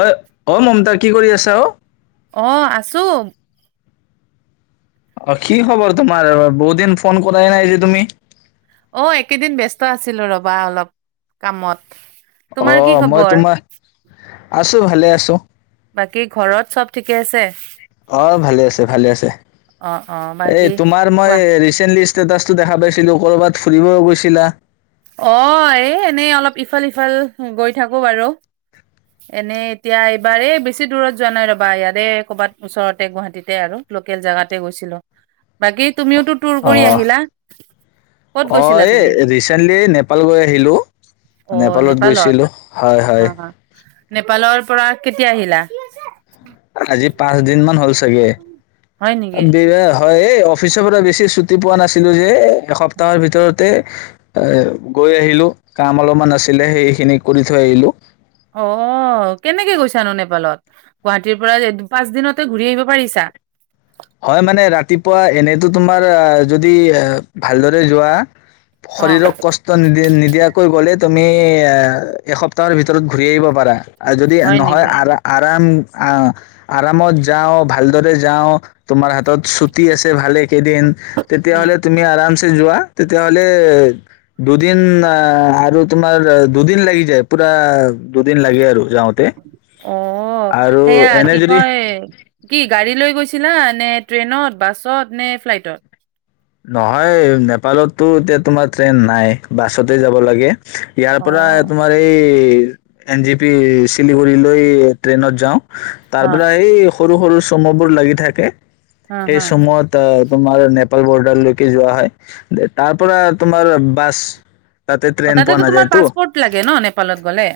ঐ অ' মমতা কি কৰি আছা অ' অ' আছো। অ', কি খবৰ তোমাৰ? বহুত দিন ফোন কৰাই নাই যে তুমি। অ', এই কেইদিন ব্যস্ত আছিলো ৰ'বা অলপ কামত। তোমাৰ কি অ' মই খবৰ? তোমাৰ আছো ভালে আছো। [unintelligible] বাকী ঘৰত চ'ব ঠিকে আছে? অ' ভালে আছে ভালে আছে অ', অ', এই বাকী তোমাৰ মই কোৱা। ৰিচেন্টলি ষ্টেটাচ্ টো দেখা পাইছিলো ক'ৰবাত ফুৰিব গৈছিলা অ' এনে ইফাল সিফাল গৈ থাকো বাৰু, এনে এতিয়া এইবাৰে বেছি দূৰত যোৱা নাই ৰ'বা ক'ৰবাত ওচৰতে গুৱাহাটীতে লোকেল জাগাতে গৈছিলোঁ। অহ, ক'ত অ', গৈছিলা এই তুমি? ৰিচেন্টলি নেপাল গৈ আহিলোঁ, নেপালত গৈছিলোঁ, হয়, হা, হয়। হা। নেপালৰ পৰা কেতিয়া আহিলা? আজি পাঁচ দিন মান হ'ল চাগে হয় নেকি? চাগে বি হয় এই [unintelligible] অফিচৰ পৰা বেছি ছুটি পোৱা নাছিলো যে এসপ্তাহৰ ভিতৰতে এ গৈ আহিলো কাম অলপমান আছিলে সেইখিনি কৰি থৈ আহিলো। অ'কেনেকে গৈছানো নেপালত গুৱাহাটীৰ পৰা পাঁচ দিনতে ঘূৰি আহিব পাৰিছা। হয় মানে ৰাতিপুৱা এনেতো তোমাৰ যদি ভালদৰে যোৱা অ শৰীৰক কষ্ট নি নিদিয়াকৈ গ'লে তুমি এসপ্তাহৰ ভিতৰত ঘূৰি আহিব পাৰা। আৰ যদি হয় নহয় নেকি আৰ আৰাম অ' আৰামত যাও ভালদৰে যাও তোমাৰ ছুটি আছে ভালেকেইদিন উম তেতিয়াহলে তুমি আৰাম চে যোৱা তেতিয়া হ'লে দুদিন আ আৰু তোমাৰ দুদিন লাগি যায় পুৰা দুদিন লাগে। যাওঁতে অ, আৰু সেয়া এনে কি যদি কয় কি গাড়ী লৈ [inaudible] চিলা নে ট্ৰেইনত, বাছত নে ফ্লাইটত। নহয় নেপালতো এতিয়া তোমাৰ ট্ৰেইন নাই বাছতে যাব লাগে। ইয়াৰ অ পৰা তোমাৰ এই ৰেল এন জি পি শিলিগুৰিলৈ ট্ৰেইনত যাওঁ। তাৰ হা পৰা এই সৰু সৰু চমুবোৰ লাগি থাকে। হা সেই হা চময়ত [unintelligible] তোমাৰ নেপাল [unintelligible] তাললৈকে যোৱা হয় তাৰ পৰা তোমাৰ বাছ। তাতে অ, ট্ৰেইন পোৱা তাতেতো তোমাৰ নাযায়তো পাছপৰ্ট লাগে ন, নেপালত গলে।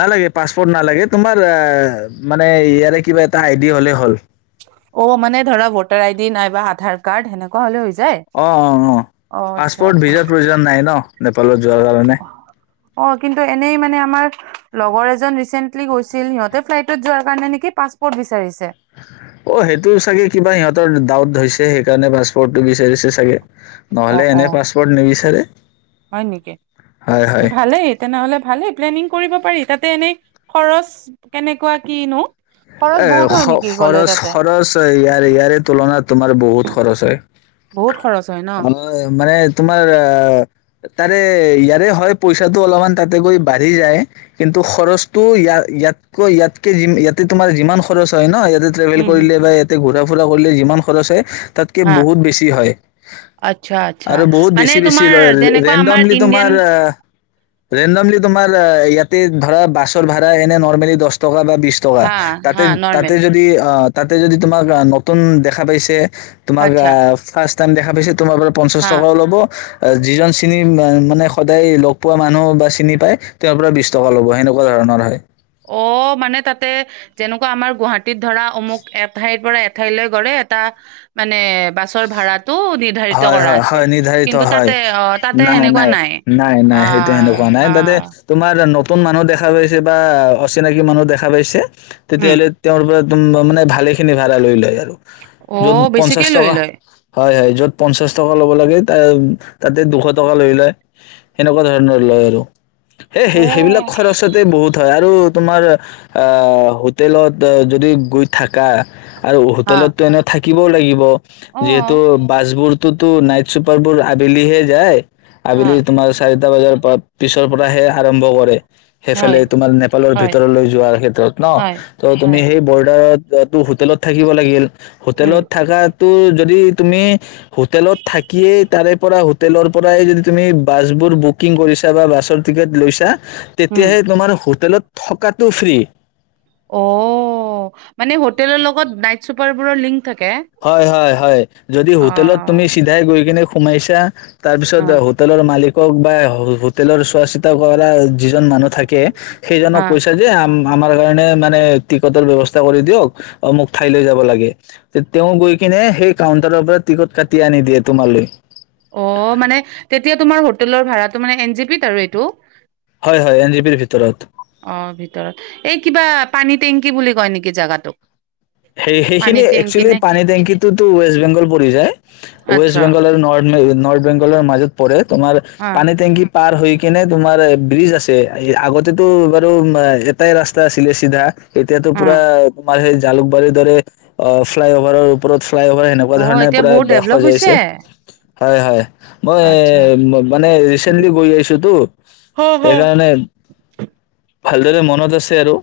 নালাগে পাছপৰ্ট নালাগে তোমাৰ মানে ইয়াৰে কিবা এটা আইডি হ'লে হ'ল। অ', মানে ধৰা ভোটাৰ আই ডি নাইবা আধাৰ কাৰ্ড সেনেকোৱা হ অ' অ' অ' পাছপোৰ্ট আচ্ছা ভিজাৰ প্ৰয়োজন নাই ন। নেপালত যোৱাৰ কাৰণে অ' কিন্তু এনেই মানে আমাৰ লগৰ এজন ৰিচেণ্টলি গৈছিল সিহঁতে ফ্লাইটত যোৱাৰ কাৰণে নেকি পাছপৰ্ট বিচাৰিছে। অ' সেইটো চাগে কিবা সিহঁতৰ ডাউট হৈছে সেইকাৰণে পাছপোৰ্টটো বিচাৰিছে চাগে। অ নহলে অ এনে পাছপৰ্ট নিবিচাৰে। হয় নেকি হয় হয় ভালেই তেনেহলে ভালেই। প্লেনিং কৰিব পাৰি, তাতে এনেই খৰচ কেনেকুৱা কিনো। খৰচ এ বহুত হয় খ নেকি গ'লে খৰচ তাতে খৰচ ইয়াৰে ইয়াৰে তুলনাত তোমাৰ বহুত খৰচ হয়। বহুত খৰচ হয় ন [unintelligible] মানে তোমাৰ আ তাৰে ইয়াৰে হয়, পইছাতো অলপ মান তাতেগৈ বাঢ়ি যায় কিন্তু খৰচতো ইয়াতকৈ ইয়াতকে [unintelligible] তোমাৰ যিমান খৰছ হয় ন, [inaudible] ট্ৰেভেল উম হম কৰিলে বা এতে [unintelligible] তাতকৈ হা বহুত বেছি হয় আচ্ছা আচ্ছা আৰু বহুত মানে বেছি বেছি তোমাৰ লয় যেনেকুৱা আমাৰ ৰেন্দমলি ইণ্ডিয়ান তোমাৰ ৰেন্দমলি তোমাৰ ইয়াতে ধৰা‌ বাছৰ ভাৰা এনে নৰমেলি দহ টকা বা বিছ হা হা তাতেই নৰ্মেল তাতেই যদি তাতেই যদি তোমাক নতুন দেখাপাইছে তোমাক‌ আচ্ছা অ ফাৰ্ষ্ট টাইম দেখা পাইছিল তোমাৰ পৰা পঞ্চাশ হা টকাও ল'ব যিজন মান মানে সদায় লগ পোৱা মানুহ বা চিনি পায় তেওঁৰ পৰা বিশ টকা ল'ব হেনেকুৱা ধৰণৰ হয়। অ' মানে তাতে যেনেকুৱা আমাৰ গুৱাহাটী গুৱাহাটীত ধৰা অমোক এঠাইৰ পৰা এঠাই, এঠাইলৈ গ'লে এটা মানে বাছৰ ভাড়াটো নিধাৰিত হয় কৰা হয় আছে হয় নিৰ্ধাৰিত কিন্তু হয় তাতে অ তাতে হেনেকুৱা নাই নাই সেইটো অ' সেনেকুৱা নাই তাতে অ' তোমাৰ নতুন মানুহ দেখা পাইছে বা অচিনাকি মানুহ দেখা পাইছে তেতিয়া উম হ'লে তেওঁৰ পৰা, [inaudible] ভালেখিনি ভাড়া লই লয়। আৰু য'ত অ' বেছি কে পঞ্চাশ লৈ টকা লয়। হয় হয় পঞ্চাশ টকা ল'ব লাগে তা তাতে দুশ টকা লই লয়। হেনেকুৱা ধৰণৰ লয় আৰু। এ হে হে হে বিলাক অ', খৰচতে বহুত হয় আৰু আৰু তোমাৰ আ হোটেল যদি গৈ থাকা আৰু হা। হোটেলটো এনে থাকি, থাকিব লাগিব। যিহেতু অ'। বাছবোৰ টোতো নাইট চোপাৰবোৰটো আবেলি হে যায়। হা, আবেলি তোমাৰ চাৰিটা বজাৰ পৰা পিছৰ পৰা হে আৰম্ভ কৰে। হেফালে হয়, তোমাৰ নেপালৰ হয়, ভিতৰলৈ যোৱাৰ ক্ষেত্ৰত ন? হয়, তৌ তুমি হয়, সেই ব'ৰডাৰত টো হোটেলত থাকিব লাগিল। উম, হোটেলত থাকা তোৰ যদি তুমি হোটেলত থাকিয়েই তাৰে পৰা হোটেলৰ পৰাই যদি তুমি বাছবোৰ বুকিং কৰিছা বা বাছৰ টিকট লৈছা। তেতিয়া উম। হে তোমাৰ হোটেলত থকাতো ফ্ৰী। অ', মানে হোটেলৰ লগত নাইট চোপাৰবোৰৰ লিংক থাক হয়‌, হয়, হয় যদি হোটেলত তুমি অ', চিধাই গৈ কেনে সোমাইছা। তাৰ পিছত হা, হোটেলৰ মালিক কক বা হোটেলৰ চোৱা চিতা কৰা যিজন মানুহ থাকি [unintelligible] সেইজনক হা। কৈছে যে, আম আমাৰ কাৰণে মানে টিকটৰ ব্যৱস্থা কৰি দিয়ক অমোক ঠাইলৈ যাব লাগে। তেওঁ গৈ কিনে সেই কাউণ্টাৰৰ পৰা টিকট কাটি আনি দিয়ে তোমালৈ। লৰ ভাড়াটো মান এ জি পিত আৰু এইটো হয় হয় এন জি পিৰ ভিতৰত অ', ভিতৰত এই কিবা পানী টেংকি বুলি কয় নেকি জেগাটোক? সেই-সেইখিনি, একচুৱেলি পানী টেংকীটোতো ৱেষ্ট বেংগল পৰি যায়। ৱেষ্ট আচ্ছা, বেংগল আৰু নৰ্ নৰ্থ বেংগলৰ মাজত পৰে তোমাৰ অ', পানী টেংকি পাৰ হৈ কিনে তোমাৰ ব্ৰিজ আছে। আগতেতো বাৰু এটাই ৰাস্তা আছিলে, চিধা এতিয়াতো অ', পুৰা, তোমাৰ সেই জালুক বাৰীৰ দৰে। আ, ফ্লাই অভাৰৰ ওপৰত ফ্লাই অভাৰ এনেকুৱা অ', ধৰণে এতিয়া পুৰা বহুত ডেভলপ হৈছে? সজাইছে হয়, হয়। মই আচ্ছা। এই, মানে, ৰিচেণ্টলী গৈ আহিছোঁ তো, হা, হা। সেইকাৰণে ভালদৰে মনত আছে আৰু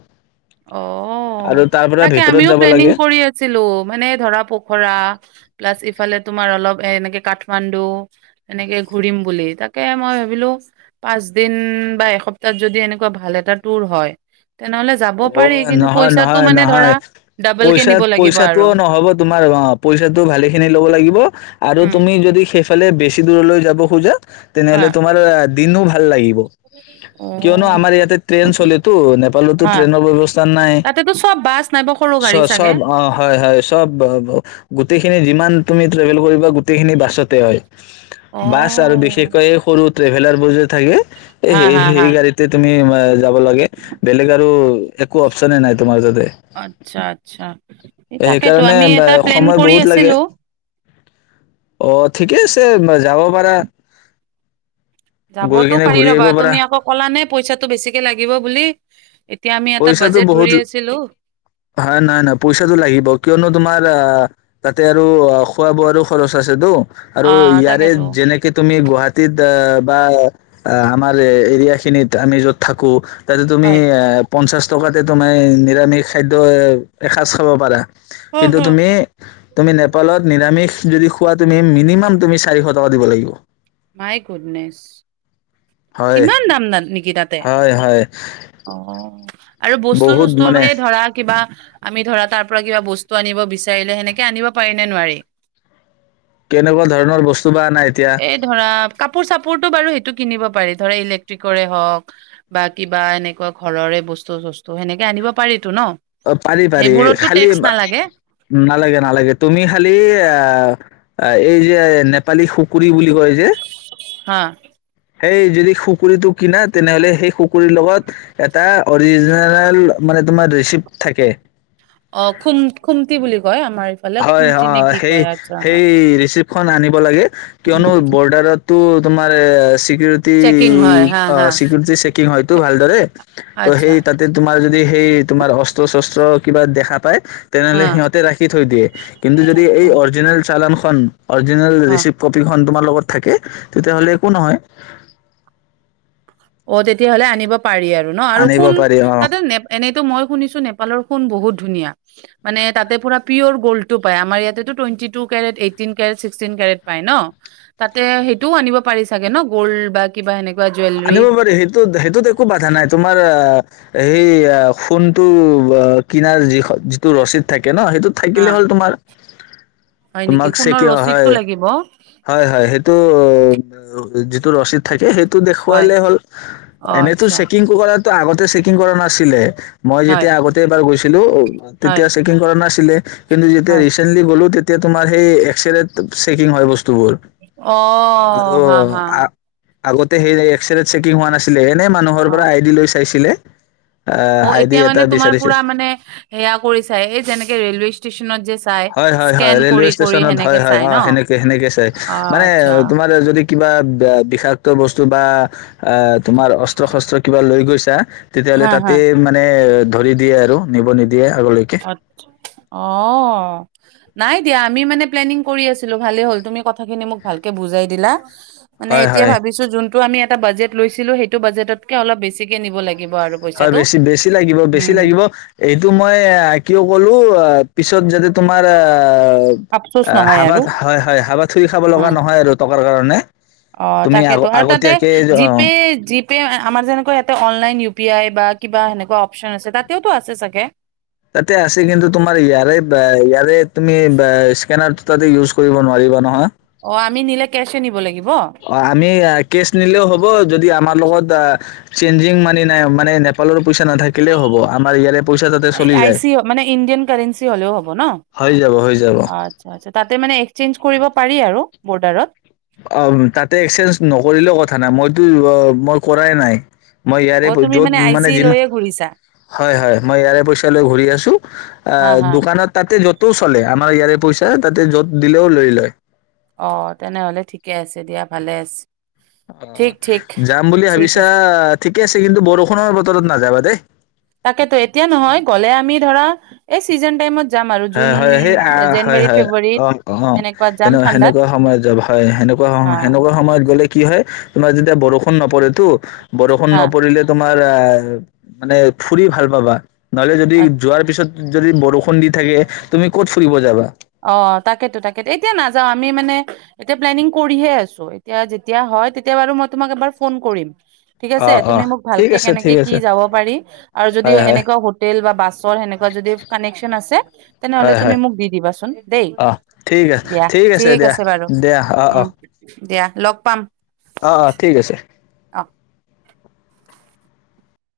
অ', আৰু তাৰ পৰা তাকে ভিতৰত আমিও যাব প্লেনিং লাগে কৰি আছিলোঁ। মানে, ধৰা পখৰা প্লাছ এইফালে তোমাৰ অলপ এনেকে কাঠমাণ্ডু, এনেকে ঘূৰিম বুলি। তাকে মই ভাবিলোঁ, পাঁচ দিন বা এসপ্তাহ যদি এনেকুৱা ভাল এটা ট্যুৰ হয়, তেনেহ'লে যাব পাৰি অ', কিন্তু নহয়, পইচাটো নহয়, মানে ধৰা নহয়। ডাবল কে নিব লাগিব পইচা-পইচাটো আৰু ন'হব তোমাৰ। অ', পইছাটো ভালেইখিনি ল'ব লাগিব। আৰু উম, তুমি যদি সেইফ ফালে বেছি দূৰলৈ যাব খোজা হা তেনেহ'লে তোমাৰ আ। দিনো ভাল। ভাল লাগিব কিয়নো অ', আমাৰ ইয়াতে ট্ৰেইন চলেটো নেপালৰ টো। হা ট্ৰেইনৰ ব্যৱস্থা নাই তাতেতো চব বাছ নাইবা সৰু গাড়ী চাগে চ-চব হয় হয় চব অ হয় চব ব‌ব গোটেইখিনি যিমান। তুমি ট্ৰেভেল কৰিবা গোটেইখিনি বাছতে হয়। বাছ আৰু অ', বিশেষকৈ সৰু। ট্ৰেভেলাৰ বোৰ যে থাকে। হা, সেই হা, হা, হেই গাড়ীতে তুমি। যাব লাগে বেলেগত অ' একো আপচনেই নাই তোমাৰ তাতে আচ্ছা, আচ্ছা এই তাকেতো এইকাৰণে আমি এটা প্লেন সময় কৰি বহুত লাগে। আছিলো অ' থিকে আছে ম যাব। পাৰা। গৈ যাবতো কেনে পাৰি ঘূৰি আহিব ৰৱা পাৰা তুমি আকৌ কলানে পইছাটো বেছিকে‌ লাগিব বুলি। এতিয়া আমি এটা পইছাটো বাজেট বহুত ধৰি আছিলো হয় নাই নাই পইছাটো লাগিব কিয়নো তোমাৰ অ' তাতে আৰু খোৱা বোৱাৰো খৰছ আছে তু আৰু অ' ইয়াৰে তাকেতো যেনেকে তুমি গুৱাহাটীত অ'- বা আমাৰে এৰিয়া খিনিত আমি যত থাকো। তাতে তুমি হয়। এ পঞ্চাশ টকাতে তুমি নিৰামিষ খাদ্য এ এসাঁজ খাব পাৰা হয় কিন্তু হয়। তুমি তুমি নেপালত নিৰামিষ যদি খোৱা। তুমি মিনিমাম তুমি চাৰিখ টকা দিব লাগিব। মাই গূদনেছ, হয় ইমান দাম তাত নেকি তাতে, হয় হয় অহ আৰু বস্তু‌ বহুত থস্তু মানে এই ধৰা কিবা, আমি ধৰা তাৰপৰা কিবা বস্তু আনিব বিছাৰিলে সেনেকে আনিব পাৰি নে নোৱাৰি। কেনেবা ধৰণৰ বস্তু বা আনে এতিয়া, তু বাৰু সেইটো কিনিব পাৰি ধৰা ইলেকট্ৰিকৰে হওক বা কিবা এনে, ক ঘৰৰে বস্তু থস্তু সেনেকে আনিব পাৰি অ পাৰি পাৰি খালি নালাগে নালাগে নালাগে তুমি খালি অ অ' এই যে নেপালী খুকৰী বুলি কয় যে, অ সেই যদি খুকৰীটো কিনা তেনেহলে সেই খুকৰীৰ লগত, এটা অৰিজিনেল মানে, তোমাৰ দুইচিপ থাকে অ' খুম খুমতি বুলি কয়। আমাৰ ইফালে হয় খুমটি নে হয় কি সেই কয় আচ্ছা হা, সেই ৰিচিপ্ত, খন আনিব লাগে। কিয়নো বৰ্ডাৰত, তু তোমাৰ চি ছিকিউৰিটি চেকিং হয় হা অ হা ছিকিউৰিটী চেকিংটো হয়তো ভালদৰে টো আচ্ছা সেই তাতে তোমাৰ, [inaudible] অস্ত্ৰ সস্ত্ৰ কিবা দেখা পায়, হা তেনেহলে সিহতে ৰাখি থয়। দিয়ে। কিন্তু, যদি অ অৰিজিনেল, [inaudible] অৰিজিনেল অ ৰিছিপ্ত কপি খন, তোমাৰ লগত থাকে, তেতিয়া হলে একো নহয়। অ' তেতিয়া হলে আনিব পাৰি। নোৱাৰি আৰু ন? আৰু আনিব কোন? পাৰি অ তাতে এনে, টো মই শুনিছোঁ, নেপালৰ সোণ বহুত ধুনীয়া? মানে তাতে পোৰা পিয়ৰ গল্ড টো পায়। আমাৰ ইয়াতে twenty two carat, eighteen carat, sixteen carat পায় ন? তাতে! সেইটো আনিব পাৰিছা চাগে ন? গিল্ড বা কিবা এনেকুৱা, জুয়েলেৰী, আনিব পাৰি সেইটোত আকো বাধা নাই তোমাৰ। হে! হেই! ফোনটো বা! কিনা যিটো ৰচিদ থাকে, কেনো, সেইটো হা থাকিলে হ'ল তোমাৰ হয় নেকি তোমাক সোণৰ [unintelligible] হয়, ৰচিদটো লাগিব হয়, হেইটো যিটো ৰচিদ থাকে, সেইট টো হয় দেখুৱালে হ'ল, অ এনে টো আচ্ছা চেকিং [unintelligible] [unintelligible] ছেকিং কৰা নাছিলে, মই হয় যেতিয়া আগতে এবাৰ গৈছিলো, হয় তেতিয়া ছেকিং কৰা নাছিলে। কিন্তু হয় ৰিছেণ্টলী গ'লো তেতি এতিয়া তোমাৰ সেই এক্সত চেকিং হয়, বস্তু অ', হা, হা আ [unintelligible] সেই, এক্সৰেত ছেকিং হোৱা নাছিলে। এনে মানুহৰ অ', পৰা আই ডি লৈ চাইছিলে। আহ অ', আইডি এতিয়া এটা মানে তোমাৰ বিচাৰিছে পোৰা মানে হেয়া কৰিছাঁ। এই যে, ৰেলৱে ষ্টেচনত যে চাই হয়, হয়, হয় স্কেন ৰেলৱে কৰি কৰি ষ্টেচনত হয়, সেনেকে হয় চাই ন? অ', হেনেকে, হেনেকে চাই, মানে আচ্ছা তোমাৰ যদি কিবা, ব্যা বিষাক্ত বস্তু বা এ তোমাৰ অস্ত্ৰ শস্ত্ৰ কিবা লৈ গৈছা, তেতিয়াহ'লে হা হা তাতে মানে ধৰি দিয়ে আৰু, নিব নিদিয়ে। আগলৈকে অ' নাই দিয়া। আমি মানে প্লেনিং কৰি আছিলো, ভালে হল তুমি কথা খিনি মোক ভালকে বুজাই দিলা। মানে হয় এতিয়া হয় ভাবিছোঁ, যোনটো আমি এটা! এটা বাজেট লৈছিলোঁ, সেইটো বাজেটতকৈ অলপ বেছি কৈ নিব লাগিব। আৰু হয় পইচাটো। বেছি বেছি লাগিব বেছি উম, লাগিব এইটো মই কিয় কলো পিছত যাতে তোমাৰ আ আফচোচ অ' নহয় হাবা আৰু হয়, হয় হাবাথুৰি খাব লগা অ'। নহয় আৰু টক [unintelligible] অ' তাকে তো আৰু তাতে জি অ পে জি পে আমাৰ যেনেকৈ অনলাইন উ পি আই, বা কিবা সেনেকুৱা অপচন আছে তাতেও তো আছে চাগে, তাতে আছে কিন্তু তোমাৰ ইয়াৰে বা ইয়াৰে তুমি ইছকেনাৰতো তাতে ইওছ কৰিব নোৱাৰিবা নহয়। অ' আমি নিলে কেছ এ নিব লাগিব। অ' আমি কেছ নিলেও হ'ব। হ'ব যদি আমাৰ লগত আ চেনঞ্জিঙ মানি নাই মানে নেপালৰ, পইচা নাথাকিলেও হ'ব আমাৰ ইয়াৰে পইচা তাতে চলি যায় আচিও মানে ইণ্ডিয়ান কাৰেন্সি হ'লেও হ'ব ন হৈ যাব হৈ যাব আচ্ছা আচ্ছা তাতে মানে চেন্স কৰিব পাৰি আৰু বডাৰত, তাতে চেন্স নকৰিলেও কথা নাই মইতো অ কৰাই নাই, মই ইয়াৰে অ তুমি য'ত মানে আই চি যিমান লৈয়ে ঘূৰিছা হয় হয় মই ইয়াৰে পইচা লৈ ঘূৰি আছোঁ হা আহ হা দোকানত তাতেও নোটৰ চলে আমাৰ ইয়াৰে পইচা তাতে য'ত দিলেও লৈ লয়। অ' তেনেহলে থিকে আছে দিয়া ভালে আছে। ঠিক ঠিক যাম বুলি ঠিক ভাবিছা আছে থিকে আছে কিন্তু বৰষুণৰ বতৰত, যাবা দে তাকেতো এতিয়া নহয় গ'লে আমি ধৰা এই ছিজন তাইমত, হয় হয় সেই আ হয় হয় ফেব্ৰুৱাৰীত অ অ এনেকুৱাত যাম ঠাণ্ডাত সেনেকুৱা সময়ত যাবা হয় সেনেকুৱা অ সময়ত গ'লে কি হয় তোমাৰ যেতিয়া বৰষুণ নপৰেতো বৰষুণ হা নপৰিলে তোমাৰ আ মানে, ফুৰি ভাল পাবা, নহ'লে যদি আচ্ছা যোৱাৰ পিছত, যদি বৰষুণ দিব, [unintelligible] অ' তাকেতো‌ তাকেতো এতিয়া নাযাওঁ। আমি মানে এতিয়া পেলেনিং কৰিহে আছো। থিক আছে অ', তুমি অ', মোক ঠিক ভালকে আছে, কেনেকে ঠিক কি আছে, যাব পাৰি আৰু যদিও হয়, হয়, এনেকুৱা হোটেল বা বাছৰ সেনেকুৱা যদি কানেকচন আছে। নহ'লে হয়, তুমি হয়, মোক দি দিবাচোন দে অ'। ঠিক আছে, দিয়া ঠিক থিক দিয়া, আছে বাৰু দিয়া, অ', উম! অ', দিয়া লগ পাম। অ' অ' থিক আছে। অ'